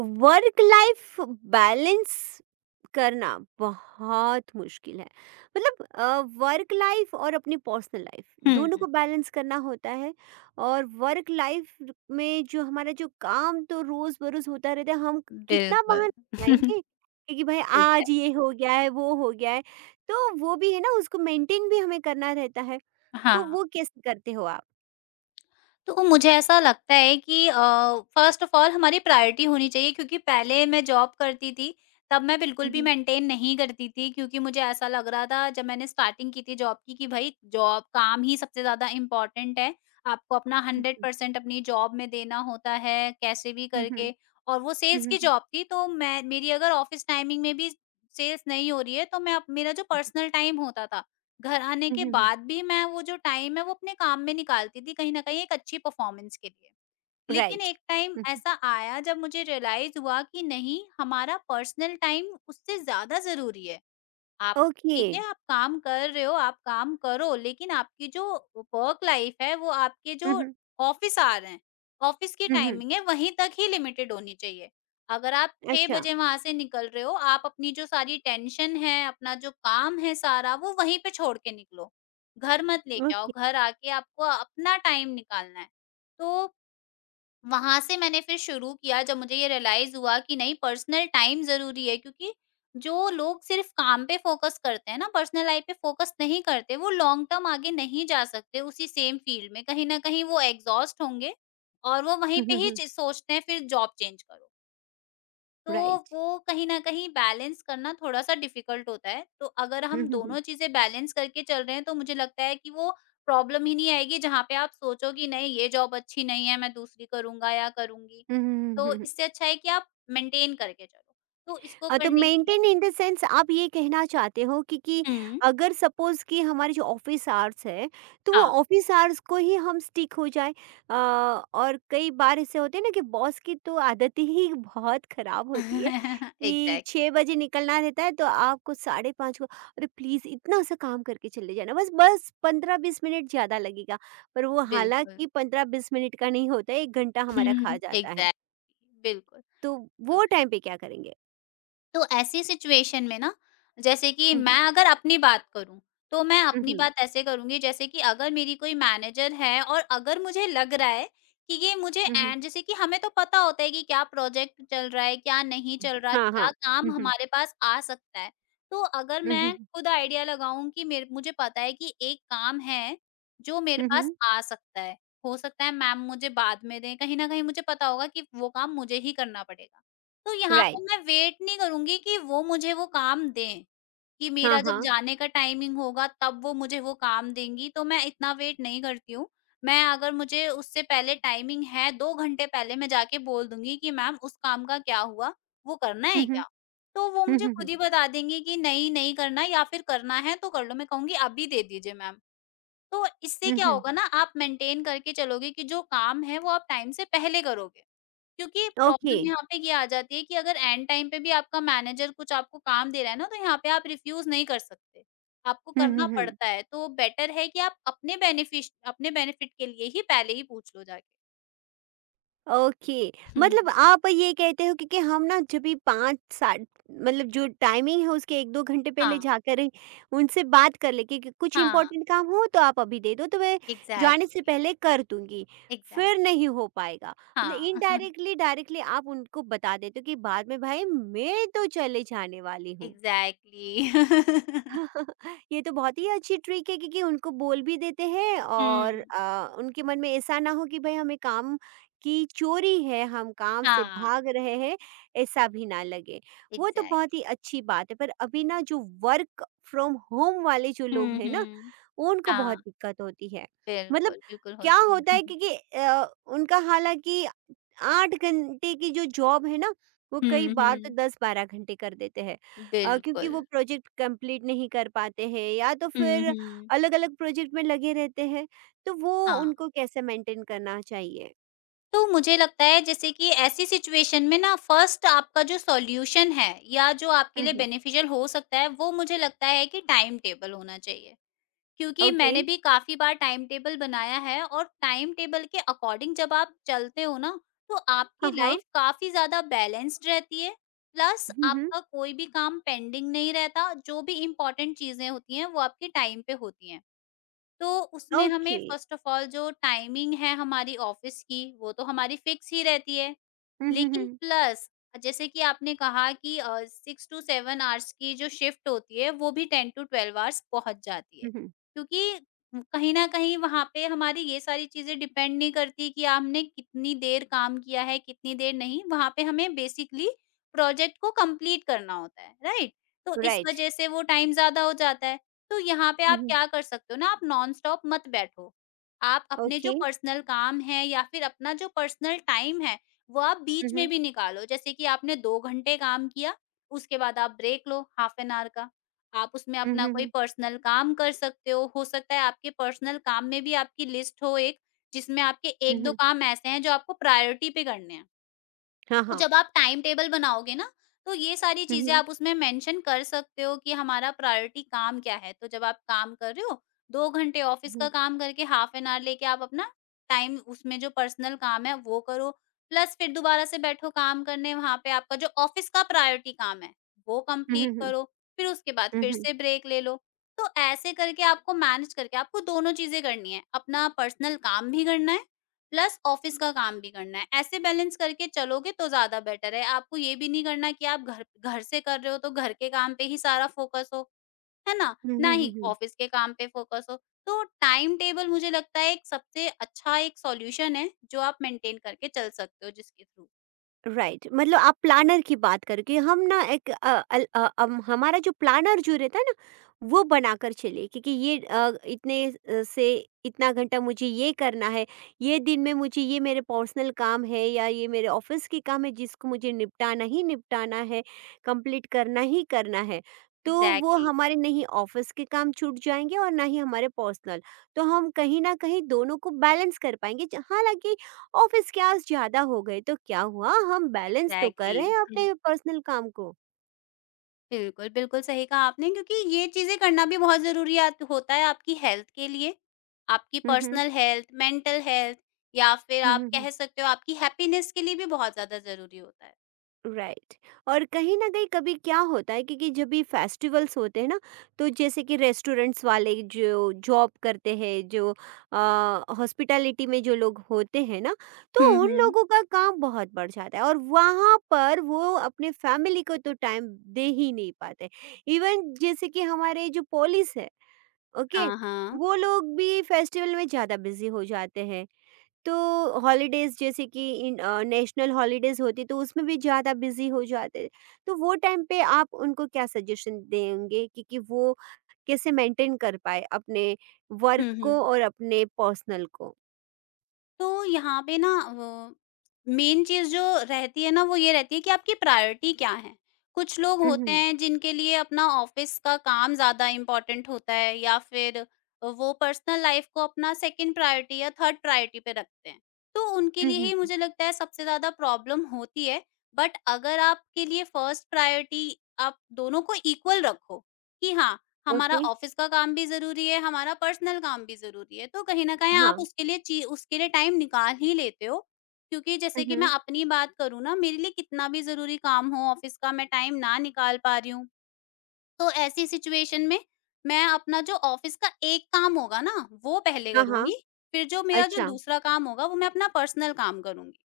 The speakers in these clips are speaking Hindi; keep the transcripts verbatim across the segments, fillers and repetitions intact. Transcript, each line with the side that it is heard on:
right: वर्क लाइफ बैलेंस करना बहुत मुश्किल है। मतलब वर्क लाइफ और अपनी पर्सनल लाइफ
left: हुँ,
right: दोनों को बैलेंस करना होता है। और वर्क लाइफ में जो हमारा जो काम तो रोज बरोज होता रहता है। हम कितना
left: बिल्कुल।
right: बहाना बनाएंगे, क्योंकि भाई आज
left: एग्ज़ैक्ट
right: ये हो गया है, वो हो गया है। तो वो भी है ना, उसको मेंटेन भी हमें करना रहता है। तो
left: हाँ,
right: वो कैसे करते हो आप?
left: तो मुझे ऐसा लगता है कि अ, फ़र्स्ट ऑफ़ ऑल हमारी प्रायोरिटी होनी चाहिए क्योंकि पहले मैं जॉब करती थी, तब मैं बिल्कुल भी
right: हम्म,
left: मेंटेन नहीं करती थी क्योंकि मुझे ऐसा लग रहा था जब मैंने स्टार्टिंग की थी जॉब की कि भई जॉब काम ही सबसे ज़्यादा इम्पोर्टेंट है। आपको अपना
right: हम्म,
left: हंड्रेड परसेंट अपनी जॉब में देना होता है, कैसे भी
right: हम्म, हम्म,
left: करके और वो सेल्स
right: हम्म,
left: की
right: हम्म,
left: जॉब थी तो मैं मेरी अगर ऑफ़िस टाइमिंग में भी सेल्स नहीं हो रही है तो मैं अप मेरा जो
right: हम्म,
left: पर्सनल टाइम होता था घर आने
right: हम्म,
left: के
right: हम्म।
left: बाद भी मैं वो जो टाइम है वो अपने काम में निकालती थी कहीं न कहीं एक अच्छी परफॉर्मेंस के लिए। लेकिन
right: राइट।
left: एक टाइम ऐसा आया जब मुझे रियलाइज़ हुआ कि नहीं हमारा पर्सनल टाइम उससे ज़्यादा ज़रूरी है। आप
right: ओके।
left: ठीक है, आप काम कर रहे हो, आप काम करो, लेकिन आपकी जो वर्क लाइफ है, वो आपके
right: हुँ,
left: जो
right: हुँ।
left: ऑफ़िस आवर हैं, ऑफ़िस की
right: हुँ, हुँ।
left: टाइमिंग है, वहीं तक ही लिमिटेड होनी चाहिए। अगर आप छह
right: अच्छा।
left: बजे वहाँ से निकल रहे हो, आप अपनी जो सारी टेंशन है, अपना जो काम है सारा, वो वहीं पे छोड़ के निकलो। घर मत लेके आओ,
right: ओके।
left: घर आके आपको अपना टाइम निकालना है। तो वहाँ से मैंने फिर शुरू किया जब मुझे ये रियलाइज़ हुआ कि नहीं पर्सनल टाइम ज़रूरी है क्योंकि जो लोग सिर्फ़ काम पे फ़ोकस करते हैं ना, पर्सनल लाइफ़ पे फ़ोकस नहीं करते, वो लॉन्ग टर्म आगे नहीं जा सकते उसी सेम फ़ील्ड में। कहीं न कहीं वो एग्ज़ॉस्ट होंगे और वो वहीं
right: हुँ,
left: पे
right: हुँ,
left: ही
right: हुँ।
left: चि सोचते हैं फिर जॉब चेंज करो। तो
right: राइट।
left: वो कहीं न कहीं बैलेंस करना थोड़ा-सा डिफ़िकल्ट होता है। तो अगर
right: हुँ,
left: हम
right: हुँ, हुँ।
left: दोनों चीज़ें बैलेंस करके चल रहे हैं तो मुझे लगता है कि वो प्रॉब्लम ही नहीं आएगी जहाँ पे आप सोचो कि नहीं ये जॉब अच्छी नहीं है, मैं दूसरी करूँगा या करूँगी।
right: हुँ, हुँ, हुँ,
left: तो
right: हुँ, हुँ।
left: इससे अच्छा है कि आप मेंटेन करके चलो। तो इसको
right: अ, तो
left: करने के लिए
right: मेंटेन इन द सेंस आप ये कहना चाहते हो कि कि
left: हुँ।
right: अगर सपोज कि हमारे जो ऑफिस आवर्स है, तो वो
left: हाँ।
right: ऑफिस आवर्स को ही हम स्टिक हो जाए। अ, और कई बार ऐसे होते हैं ना कि बॉस की तो आदत ही बहुत खराब होती है कि
left: एग्ज़ैक्टली
right: छः बजे निकलना रहता है, तो आपको साढ़े पाँच को अरे प्लीज़ इतना सा काम करके चले जाना, बस बस पंद्रह बीस मिनट ज़्यादा लगेगा। पर वो
left: बिल्कुल।
right: हालांकि पंद्रह बीस मिनट का नहीं होता, एक घंटा हमारा खा जाता है।
left: एग्ज़ैक्टली बिल्कुल।
right: तो वो टाइम पे क्या करेंगे?
left: तो ऐसी सिचुएशन में ना जैसे कि मैं
right: हम्म।
left: अगर अपनी बात करूँ, तो मैं
right: हम्म।
left: अपनी
right: हम्म।
left: बात ऐसे करूँगी जैसे कि अगर मेरी कोई मैनेजर है और अगर मुझे लग रहा है कि ये मुझे
right: हम्म।
left: एंड जैसे कि हमें तो पता होता है कि क्या प्रोजेक्ट चल रहा है, क्या नहीं चल रहा,
right: हाँ, हाँ।
left: क्या काम
right: हुँ, हुँ।
left: हमारे पास आ सकता है। तो अगर
right: हुँ, हुँ,
left: मैं
right: हुँ,
left: खुद आइडिया लगाऊँ कि मेरे मुझे पता है कि एक काम है, जो मेरे
right: हुँ,
left: पास
right: हुँ।
left: आ सकता है, हो सकता है मैम मुझे बाद में दें, कहीं न कहीं मुझे पता होगा कि वो काम मुझे ही करना पड़ेगा। तो यहाँ
right: राइट।
left: पे मैं वेट नहीं करूँगी कि वो मुझे वो काम दें, कि
right: हाँ,
left: मेरा जब
right: हाँ।
left: जाने का टाइमिंग होगा तब वो मुझे वो काम देंगी, तो मैं इतना वेट नहीं करती हूँ। मैं अगर मुझे उससे पहले टाइमिंग है दो घंटे पहले मैं जाके बोल दूँगी कि मैम उस काम का क्या हुआ? वो करना
right: हुँ,
left: है
right: हुँ।
left: क्या? तो वो
right: हुँ,
left: मुझे
right: हुँ, हुँ।
left: खुद ही बता देंगी कि नहीं, नहीं करना या फिर करना है तो कर लो। मैं कहूँगी अभी दे दीजिए मैम। तो इससे
right: हुँ,
left: क्या
right: हुँ।
left: होगा ना आप मेंटेन करके चलोगे कि जो काम है वो आप टाइम से पहले करोगे। क्योंकि
right: ओके।
left: प्रॉब्लम यहाँ पे ये आ जाती है कि अगर एंड टाइम पे भी आपका मैनेजर कुछ आपको काम दे रहा है ना, तो यहाँ पे आप रिफ्यूज़ नहीं कर सकते। आपको
right: हुँ, हुँ,
left: करना
right: हुँ।
left: पड़ता है, तो बेटर है कि आप अपने बेनिफिश अपने बेनिफिट के लिए ही पहले ही पूछ लो जाके।
right: ओके। मतलब आप ये कहते हो कि कि हम ना जब भी पाँच सात, मतलब जो टाइमिंग है उसके एक दो घंटे पहले
left: हाँ,
right: जाकर ही उनसे बात कर लें कि कि कुछ
left: हाँ,
right: इम्पोर्टेंट काम हो तो आप अभी दे दो तो मैं जाने से
left: एग्ज़ैक्टली,
right: पहले कर दूँगी।
left: एग्ज़ैक्ट
right: फिर नहीं हो पाएगा। मतलब
left: हाँ,
right: इनडायरेक्टली डायरेक्टली आप उनको बता देते हो कि बाद में भाई मैं तो चले जाने वाली हूँ।
left: एग्ज़ैक्टली।
right: ये तो बहुत ही अच्छी ट्रिक है, क्योंकि उनको बोल भी देते हैं और
left: हुँ,
right: अ, उनके मन में ऐसा ना हो कि भाई हमें काम की चोरी है, हम काम से
left: हाँ,
right: भाग रहे हैं, ऐसा भी ना लगे। वो तो बहुत
left: एग्ज़ैक्टली।
right: ही अच्छी बात है। पर अभी ना जो वर्क फ्रॉम होम वाले जो लोग
left: हुँ,
right: हैं ना,
left: हुँ,
right: उनको
left: हाँ,
right: बहुत दिक्कत होती है। मतलब
left: बिल्कुल, बिल्कुल
right: क्या
left: होती है।
right: होता है, क्योंकि अ, उनका हालांकि आठ घंटे की जो जॉब है ना, वो कई
left: हुँ,
right: बार तो
left: हुँ,
right: दस बारह घंटे कर देते हैं। अ, क्योंकि वो
left: बिल्कुल।
right: प्रोजेक्ट कंप्लीट नहीं कर पाते हैं या तो
left: हुँ,
right: फिर
left: हुँ,
right: अलग-अलग प्रोजेक्ट में लगे रहते हैं, तो वो
left: हाँ।
right: उनको कैसे मेंटेन करना चाहिए?
left: तो मुझे लगता है जैसे कि ऐसी सिचुएशन में ना फर्स्ट आपका जो सॉल्यूशन है या जो आपके
right: हुँ,
left: लिए
right: हुँ।
left: बेनिफिशियल हो सकता है वो मुझे लगता है कि टाइम टेबल होना चाहिए क्योंकि
right: ओके।
left: मैंने भी काफी बार टाइम टेबल बनाया है और टाइम टेबल के अकॉर्डिंग जब आप चलते हो ना तो
right: हाँ,
left: आपकी
right: हाँ।
left: लाइफ काफी ज्यादा बैलेंस्ड रहती है प्लस
right: हुँ, हुँ।
left: आपका कोई भी काम पेंडिंग नहीं रहता जो भी इम्पोर्टेंट चीजें होती हैं वो आपके टाइम पे होती हैं तो उसमें हमें
right: ओके।
left: फर्स्ट ऑफ ऑल जो टाइमिंग है हमारी ऑफिस की, वो तो हमारी फिक्स ही रहती है
right: हुँ, हुँ,
left: लेकिन
right: हुँ।
left: प्लस जैसे कि आपने कहा कि अ, सिक्स टू सेवन आवर्स की जो शिफ्ट होती है वो भी टेन टू ट्वेल्व आवर्स पहुँच जाती है।
right: हुँ, हुँ।
left: क्योंकि कहीं न कहीं वहाँ पे हमारी ये सारी चीज़ें डिपेंड नहीं करती कि आपने कितनी देर काम किया है, कितनी देर नहीं, वहाँ पे हमें बेसिकली प्रोजेक्ट को कंप्लीट करना होता है, राइट? तो इस
right: राइट।
left: वज़ह से वो टाइम ज़्यादा हो जाता है। तो यहाँ पे
right: हुँ,
left: आप
right: हुँ।
left: क्या कर सकते हो ना आप नॉन-स्टॉप मत बैठो। आप अपने
right: ओके।
left: जो पर्सनल काम है या फिर अपना जो पर्सनल टाइम है वो आप
right: हुँ,
left: बीच में
right: हुँ।
left: भी निकालो जैसे कि आपने दो घंटे काम किया, उसके बाद आप ब्रेक लो हाफ एन आवर का। आप उसमें
right: हुँ,
left: अपना
right: हुँ,
left: कोई
right: हुँ।
left: पर्सनल काम कर सकते हो, हो सकता है आपके पर्सनल काम में भी आपकी लिस्ट हो एक, जिसमें आपके
right: हुँ,
left: एक दो
right: हुँ।
left: काम ऐसे हैं जो आपको प्रायोरिटी पे करने हैं।
right: हाँ,
left: तो
right: हाँ।
left: जब आप टाइम टेबल बनाओगे ना, तो ये सारी
right: हुँ,
left: चीज़ें
right: हुँ।
left: आप उसमें मेंशन कर सकते हो कि हमारा प्रायोरिटी काम क्या है। तो जब आप काम कर रहे हो, दो घंटे ऑफ़िस
right: हुँ।
left: का काम करके हाफ एन आवर लेके आप अपना टाइम उसमें जो पर्सनल काम है वो करो। प्लस फिर दोबारा से बैठो काम करने वहाँ पे आपका जो ऑफ़िस का प्रायोरिटी काम है, वो
right: हुँ, हुँ,
left: कंप्लीट
right: हुँ।
left: करो। फिर उसके बाद
right: हुँ,
left: फिर
right: हुँ।
left: से ब्रेक ले लो। तो ऐसे करके आपको मैनेज करके आपको दोनों चीज़ें करनी है, अपना पर्सनल काम भी करना है प्लस ऑफिस का काम भी करना है। ऐसे बैलेंस करके चलोगे तो ज़्यादा बेटर है। आपको ये भी नहीं करना कि आप घर घर से कर रहे हो तो घर के काम पे ही सारा फ़ोकस हो, है ना?
right: हुँ,
left: ना
right: हुँ, हुँ,
left: ही
right: हुँ।
left: ऑफिस के काम पे फ़ोकस हो। तो टाइम टेबल मुझे लगता है एक सबसे अच्छा एक सॉल्यूशन है जो आप मेंटेन करके चल सकते हो जिसके थ्रू
right: राइट। मतलब आप प्लानर की बात करो कि हम ना एक अ, अल- अ, अम, हमारा जो प्लानर जो रहता है ना, वो बनाकर चले, क्योंकि ये अ, इतने अ, से इतना घंटा मुझे ये करना है, ये दिन में मुझे ये मेरे पर्सनल काम है या ये मेरे ऑफिस के काम है जिसको मुझे निपटाना ही निपटाना है, कंप्लीट करना ही करना है। तो वो
left: एग्ज़ैक्टली,
right: हमारे नहीं ऑफिस के काम छूट जाएंगे और ना ही हमारे पर्सनल। तो हम कहीं ना कहीं दोनों को बैलेंस कर पाएंगे, हालांकि ऑफिस के आज ज्यादा हो गए तो क्या हुआ, हम बैलेंस तो कर
left: एग्ज़ैक्टली।
right: रहे हैं अपने पर्सनल काम को।
left: बिल्कुल, बिल्कुल सही कहा आपने क्योंकि ये चीज़ें करना भी बहुत ज़रूरियात होता है आपकी हेल्थ के लिए। आपकी
right: हम्म।
left: पर्सनल हेल्थ, मेंटल हेल्थ या फिर
right: हम्म।
left: आप
right: हम्म।
left: कह सकते हो आपकी हैप्पीनेस के लिए भी बहुत ज़्यादा ज़रूरी होता है।
right: राइट। और कहीं ना कहीं कभी क्या होता है, क्योंकि जब भी फेस्टिवल्स होते हैं ना, तो जैसे कि रेस्टोरेंट्स वाले जो जॉब करते हैं, जो हॉस्पिटैलिटी में जो लोग होते हैं ना, तो
left: हुँ,
right: उन
left: हुँ।
right: लोगों का काम बहुत बढ़ जाता है और वहाँ पर वो अपने फैमिली को तो टाइम दे ही नहीं पाते। इवन जैसे कि हमारे जो पुलिस है, ओके,
left: हाँ, हाँ।
right: वो लोग भी फेस्टिवल में ज़्यादा बिजी हो जाते हैं। तो हॉलीडेज, जैसे कि इन नेशनल हॉलीडेज होती, तो उसमें भी ज़्यादा बिजी हो जाते हैं। तो वो टाइम पे आप उनको क्या सजेशन देंगे कि, कि वो कैसे मेंटेन कर पाए अपने वर्क
left: हुँ, हुँ।
right: को और अपने पर्सनल को?
left: तो यहाँ पे ना वो मेन चीज़ जो रहती है ना वो ये रहती है कि आपकी प्रायोरिटी क्या है। कुछ लोग होते
right: हम्म,
left: हैं जिनके लिए अपना ऑफ़िस का काम ज़्यादा इम्पोर्टेंट होता है या फिर वो पर्सनल लाइफ़ को अपना सेकंड प्रायोरिटी या थर्ड प्रायोरिटी पे रखते हैं। तो उनके
right: हम्म,
left: लिए
right: हम्म,
left: ही
right: हम्म।
left: मुझे लगता है सबसे ज़्यादा प्रॉब्लम होती है। बट अगर आपके लिए फर्स्ट प्रायोरिटी आप दोनों को इक्वल रखो कि हाँ, हमारा
right: ओके।
left: ऑफिस का काम भी ज़रूरी है, हमारा पर्सनल काम भी ज़रूरी है। तो कहीं न कहीं आप
right: हाँ।
left: उसके लिए ची उसके लिए टाइम निकाल ही लेते हो। क्योंकि जैसे कि मैं
right: हम्म।
left: अपनी बात करूँ ना, मेरे लिए कितना भी ज़रूरी काम हो ऑफिस का, मैं टाइम ना निकाल पा रही हूँ। तो ऐसी सिचुएशन में मैं अपना जो ऑफिस का एक काम होगा ना, वो पहले
right: हाँ, हाँ।
left: करूँगी, फिर जो मेरा जो
right: अच्छा।
left: दूसरा काम होगा, वो मैं अपना पर्सनल काम करूँगी।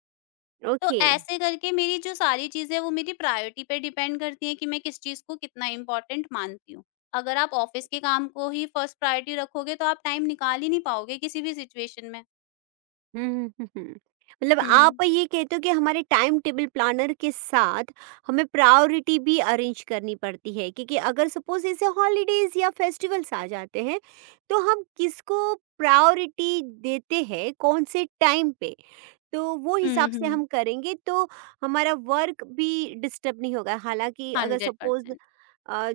left: तो
right: ओके।
left: ऐसे करके मेरी जो सारी चीज़ें वो मेरी प्रायोरिटी पे डिपेंड करती हैं कि मैं किस चीज़ को कितना इम्पोर्टेंट मानती हूँ। अगर आप ऑफ़िस के काम को ही फर्स्ट प्रायोरिटी रखोगे तो आप टाइम निकाल ही नहीं पाओगे किसी भी सिचुएशन में।
right: हुँ, हुँ, हुँ, हुँ। मतलब
left: हुँ।
right: आप ये कहते हो कि हमारे टाइम टेबल प्लानर के साथ हमें प्रायोरिटी भी अरेंज करनी पड़ती है, क्योंकि अगर सपोज़ ऐसे हॉलीडेज़ या फेस्टिवल्स आ जाते हैं, तो हम किसको प्रायोरिटी देते हैं, कौन से टाइम पे? तो वो
left: हुँ,
right: हिसाब से
left: हुँ।
right: हम करेंगे तो हमारा वर्क भी डिस्टर्ब नहीं होगा। हालाँकि अगर सपोज़
left: हंड्रेड परसेंट
right: अ,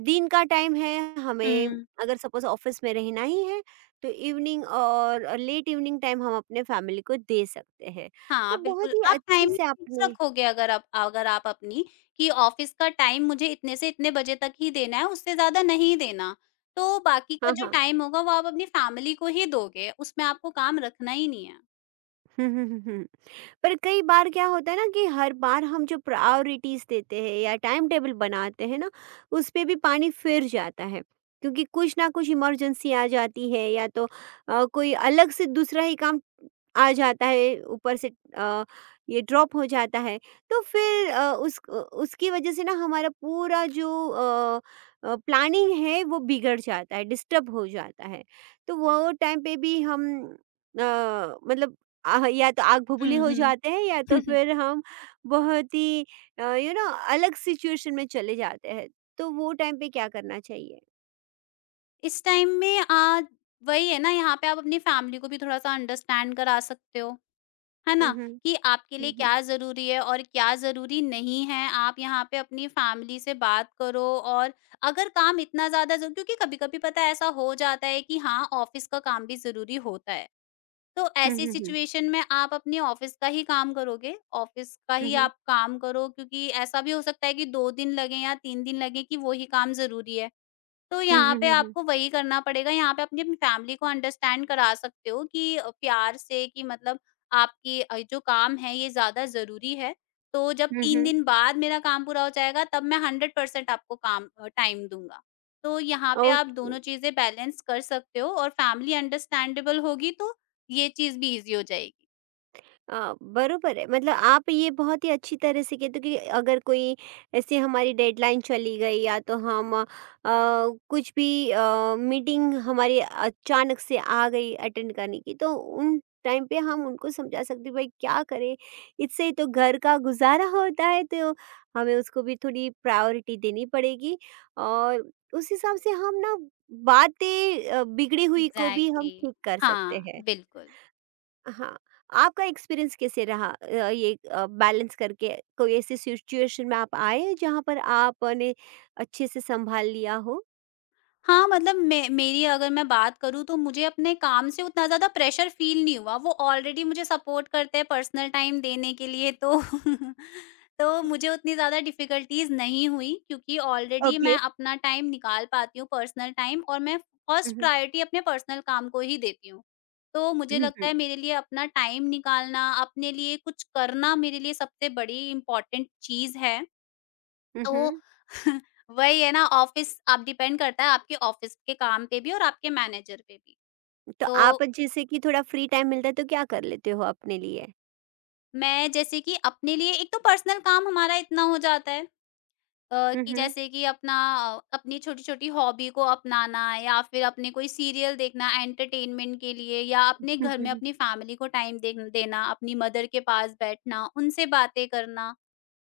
right: दिन का टाइम है हमें,
left: हुँ।
right: अगर सपोज ऑफिस में रहना ही है, तो इवनिंग और लेट इवनिंग टाइम हम अपने फैमिली को दे सकते हैं। तो
left: हाँ,
right: बहुत
left: बिल्कुल,
right: ही
left: आप
right: अच्छे
left: टाइमिंग
right: से
left: फिक्स
right: आपने
left: रखोगे अगर आप अगर आप अपनी कि ऑफ़िस का टाइम मुझे इतने से इतने बजे तक ही देना है, उससे ज़्यादा नहीं देना। तो बाकी का
right: हाँ,
left: जो
right: हाँ।
left: टाइम होगा वो आप अपनी फैमिली को ही दोगे, उसमें आपको काम रखना ही नहीं है।
right: पर कई बार क्या होता है ना कि हर बार हम जो प्रायोरिटीज देते हैं या टाइम टेबल बनाते हैं ना, उस पे भी पानी फिर जाता है, क्योंकि कुछ ना कुछ इमरजेंसी आ जाती है या तो अ, कोई अलग से दूसरा ही काम आ जाता है ऊपर से, अ, ये ड्रॉप हो जाता है। तो फिर अ, उस उसकी वजह से ना हमारा पूरा जो प्लानिंग है वो बिगड़ जाता है, डिस्टर्ब हो जाता है। तो वो टाइम पे भी हम अ, मतलब आह, या तो आग बबूले
left: हुँ,
right: हो
left: हुँ।
right: जाते हैं या तो फिर हम बहुत ही अ, यू नो अलग सिचुएशन में चले जाते हैं। तो वो टाइम पे क्या करना चाहिए?
left: इस टाइम में आ, वही है ना यहाँ पे आप अपनी फैमिली को भी थोड़ा-सा अंडरस्टैंड करा सकते हो, है
right: हुँ,
left: ना?
right: हुँ।
left: कि आपके लिए
right: हुँ, हुँ।
left: क्या ज़रूरी है और क्या ज़रूरी नहीं है, आप यहाँ पे अपनी फैमिली से बात करो और अगर काम इतना ज़्यादा ज़ क्योंकि कभी-कभी पता है ऐसा हो जाता है कि हाँ, ऑफ़िस का काम भी ज़रूरी होता है। तो
right: हुँ,
left: ऐसी
right: हुँ, हुँ।
left: सिचुएशन में आप अपने ऑफ़िस का ही काम करोगे, ऑफ़िस का
right: हुँ,
left: ही
right: हुँ।
left: आप काम करो क्योंकि ऐसा भी हो सकता है कि दो दिन लगे या तीन दिन लगे कि वो ही काम ज़रूरी है। तो
right: हुँ,
left: यहाँ
right: हुँ,
left: पे
right: हुँ, हुँ।
left: आपको वही करना पड़ेगा, यहाँ पे अपनी फैमिली को अंडरस्टैंड करा सकते हो कि अ, प्यार से कि मतलब आपकी अ, जो काम है ये ज़्यादा ज़रूरी है, तो जब
right: हुँ,
left: तीन
right: हुँ।
left: दिन बाद मेरा काम पूरा हो जाएगा तब मैं हंड्रेड परसेंट आपको काम अ, टाइम दूँगा। तो यहाँ पे आप
right: ओके।
left: दोनों चीज़ें बैलेंस कर सकते हो और फैमिली अंडरस्टैंडेबल होगी तो ये चीज़ भी ईज़ी हो जाएगी।
right: अ, बरोबर है। मतलब आप ये बहुत ही अच्छी तरह से कहते हो कि अगर कोई ऐसे हमारी डेडलाइन चली गई या तो हम अ, कुछ भी अ, मीटिंग हमारी अचानक से आ गई अटेंड करने की, तो उन टाइम पे हम उनको समझा सकते हैं, भाई क्या करें, इससे ही तो घर का गुजारा होता है, तो हमें उसको भी थोड़ी प्रायोरिटी देनी पड़ेगी और उस हिसाब से हम ना बातें अ, बिगड़ी हुई को भी हम
left: एग्ज़ैक्टली
right: ठीक कर सकते
left: हाँ,
right: हैं।
left: बिल्कुल।
right: हाँ, आपका एक्सपीरियंस कैसे रहा अ, ये अ, बैलेंस करके? कोई ऐसी सिचुएशन में आप आए जहाँ पर आपने अच्छे से संभाल लिया हो?
left: हाँ, मतलब मैं मेरी अगर मैं बात करूँ तो मुझे अपने काम से उतना ज़्यादा प्रेशर फ़ील नहीं हुआ। वो ऑलरेडी मुझे सपोर्ट करते हैं पर्सनल टाइम देने के लिए तो तो मुझे उतनी ज़्यादा डिफ़िकल्टीज़ नहीं हुई क्योंकि ऑलरेडी
right: ओके।
left: मैं अपना टाइम निकाल पाती हूँ पर्सनल टाइम और मैं
right: हुँ,
left: फ़र्स्ट
right: हुँ।
left: प्रायोरिटी अपने पर्सनल काम को ही देती हूँ। तो मुझे
right: हुँ,
left: लगता
right: हुँ।
left: है मेरे लिए अपना टाइम निकालना, अपने लिए कुछ करना मेरे लिए सबसे बड़ी इम्पोर्टेंट चीज़ है।
right: हुँ,
left: तो
right: हुँ।
left: वही है ना ऑफिस अब डिपेंड करता है आपके ऑफिस के काम पे भी और आपके मैनेजर पे भी।
right: तो
left: तो
right: आप जैसे कि थोड़ा फ्री टाइम मिलता है तो क्या कर लेते हो अपने लिए?
left: मैं जैसे कि अपने लिए एक तो पर्सनल काम हमारा इतना हो जाता है अ,
right: हुँ,
left: कि
right: हुँ।
left: जैसे कि अपना अ, अपनी छोटी-छोटी हॉबी को अपनाना या फिर अपने कोई सीरियल देखना एंटरटेनमेंट के लिए या अपने
right: हुँ,
left: घर
right: हुँ,
left: में
right: हुँ।
left: अपनी फैमिली को टाइम दे देना, अपनी मदर के पास बैठना, उनसे बातें करना।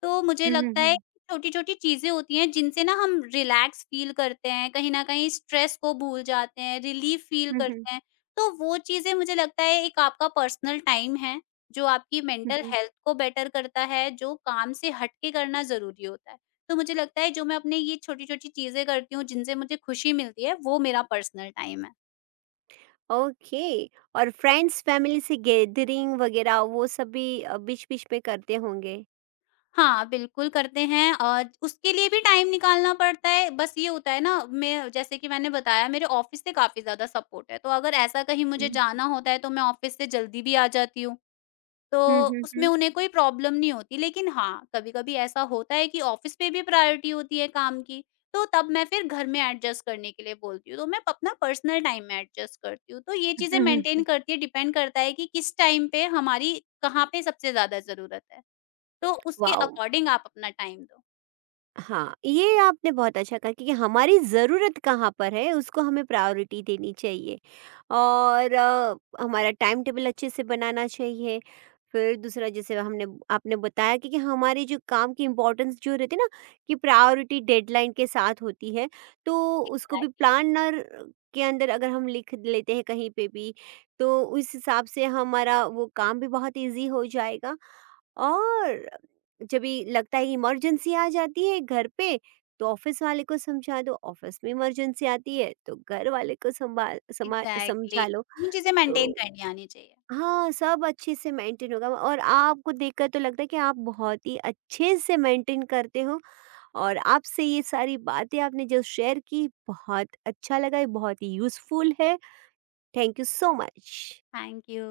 left: तो मुझे
right: हुँ, हुँ,
left: लगता है
right: हुँ।
left: छोटी-छोटी चीज़ें होती हैं जिनसे ना हम रिलैक्स फ़ील करते हैं, कहीं न कहीं स्ट्रेस को भूल जाते हैं, रिलीफ़ फ़ील
right: हुँ, हुँ।
left: करते हैं। तो वो चीज़ें मुझे लगता है एक आपका पर्सनल टाइम है, जो आपकी
right: हुँ,
left: मेंटल
right: हुँ।
left: हेल्थ को बेटर करता है, जो काम से हट के करना ज़रूरी होता है। तो मुझे लगता है जो मैं अपने ये छोटी-छोटी चीज़ें करती हूँ जिनसे मुझे खुशी मिलती है, वो मेरा पर्सनल टाइम है।
right: ओके। और फ्रेंड्स फैमिली से गैदरिंग वगैरह वो सब भी अ, बीच-बीच में करते होंगे?
left: हाँ, बिल्कुल करते हैं और उसके लिए भी टाइम निकालना पड़ता है। बस ये होता है ना मैं जैसे कि मैंने बताया मेरे ऑफ़िस से काफ़ी ज़्यादा सपोर्ट है, तो अगर ऐसा कहीं मुझे
right: हुँ,
left: जाना होता है तो मैं ऑफ़िस से जल्दी भी आ जाती हूँ,
right: हुँ,
left: तो
right: हुँ,
left: उसमें
right: हुँ।
left: उन्हें कोई प्रॉब्लम नहीं होती। लेकिन हाँ, कभी-कभी ऐसा होता है कि ऑफ़िस पे भी प्रायोरिटी होती है काम की, तो तब मैं फिर घर में एडजस्ट करने के लिए बोलती हूँ। तो मैं अपना पर्सनल टाइम में एडजस्ट करती हूँ। तो ये चीज़ें
right: हुँ, हुँ।
left: मेंटेन करती है, डिपेंड करता है कि किस टाइम पे हमारी कहाँ पे सबसे ज़्यादा ज़रूरत है। तो उसके
right: वाओ!
left: अकॉर्डिंग आप अपना टाइम दो।
right: हाँ, ये आपने बहुत अच्छा कहा, क्योंकि हमारी ज़रूरत कहाँ पर है उसको हमें प्रायोरिटी देनी चाहिए और अ, हमारा टाइम टेबल अच्छे से बनाना चाहिए। फिर दूसरा, जैसे हमने आपने बताया कि, कि हमारे जो काम की इम्पोर्टेंस जो रहती है ना कि प्रायोरिटी डेडलाइन के साथ होती है, तो उसको भी
left: एग्ज़ैक्टली,
right: प्लानर के अंदर अगर हम लिख लेते हैं कहीं पे भी, तो उस हिसाब से हमारा वो काम भी बहुत इजी हो जाएगा। और जब भी लगता है कि इमरजेंसी आ जाती है घर पे, तो ऑफिस वाले को समझा दो, ऑफिस में इमरजेंसी आती है तो घर वाले को संभाल समा
left: एग्ज़ैक्टली।
right: समझा लो।
left: ये चीज़ें
right: तो
left: मेंटेन करनी आनी चाहिए।
right: हाँ, सब अच्छे से मेंटेन होगा और आपको देखकर तो लगता है कि आप बहुत ही अच्छे से मेंटेन करते हो और आपसे ये सारी बातें आपने जो शेयर की बहुत अच्छा लगा, ये बहुत ही यूज़फुल है। Thank you so much.
left: Thank you.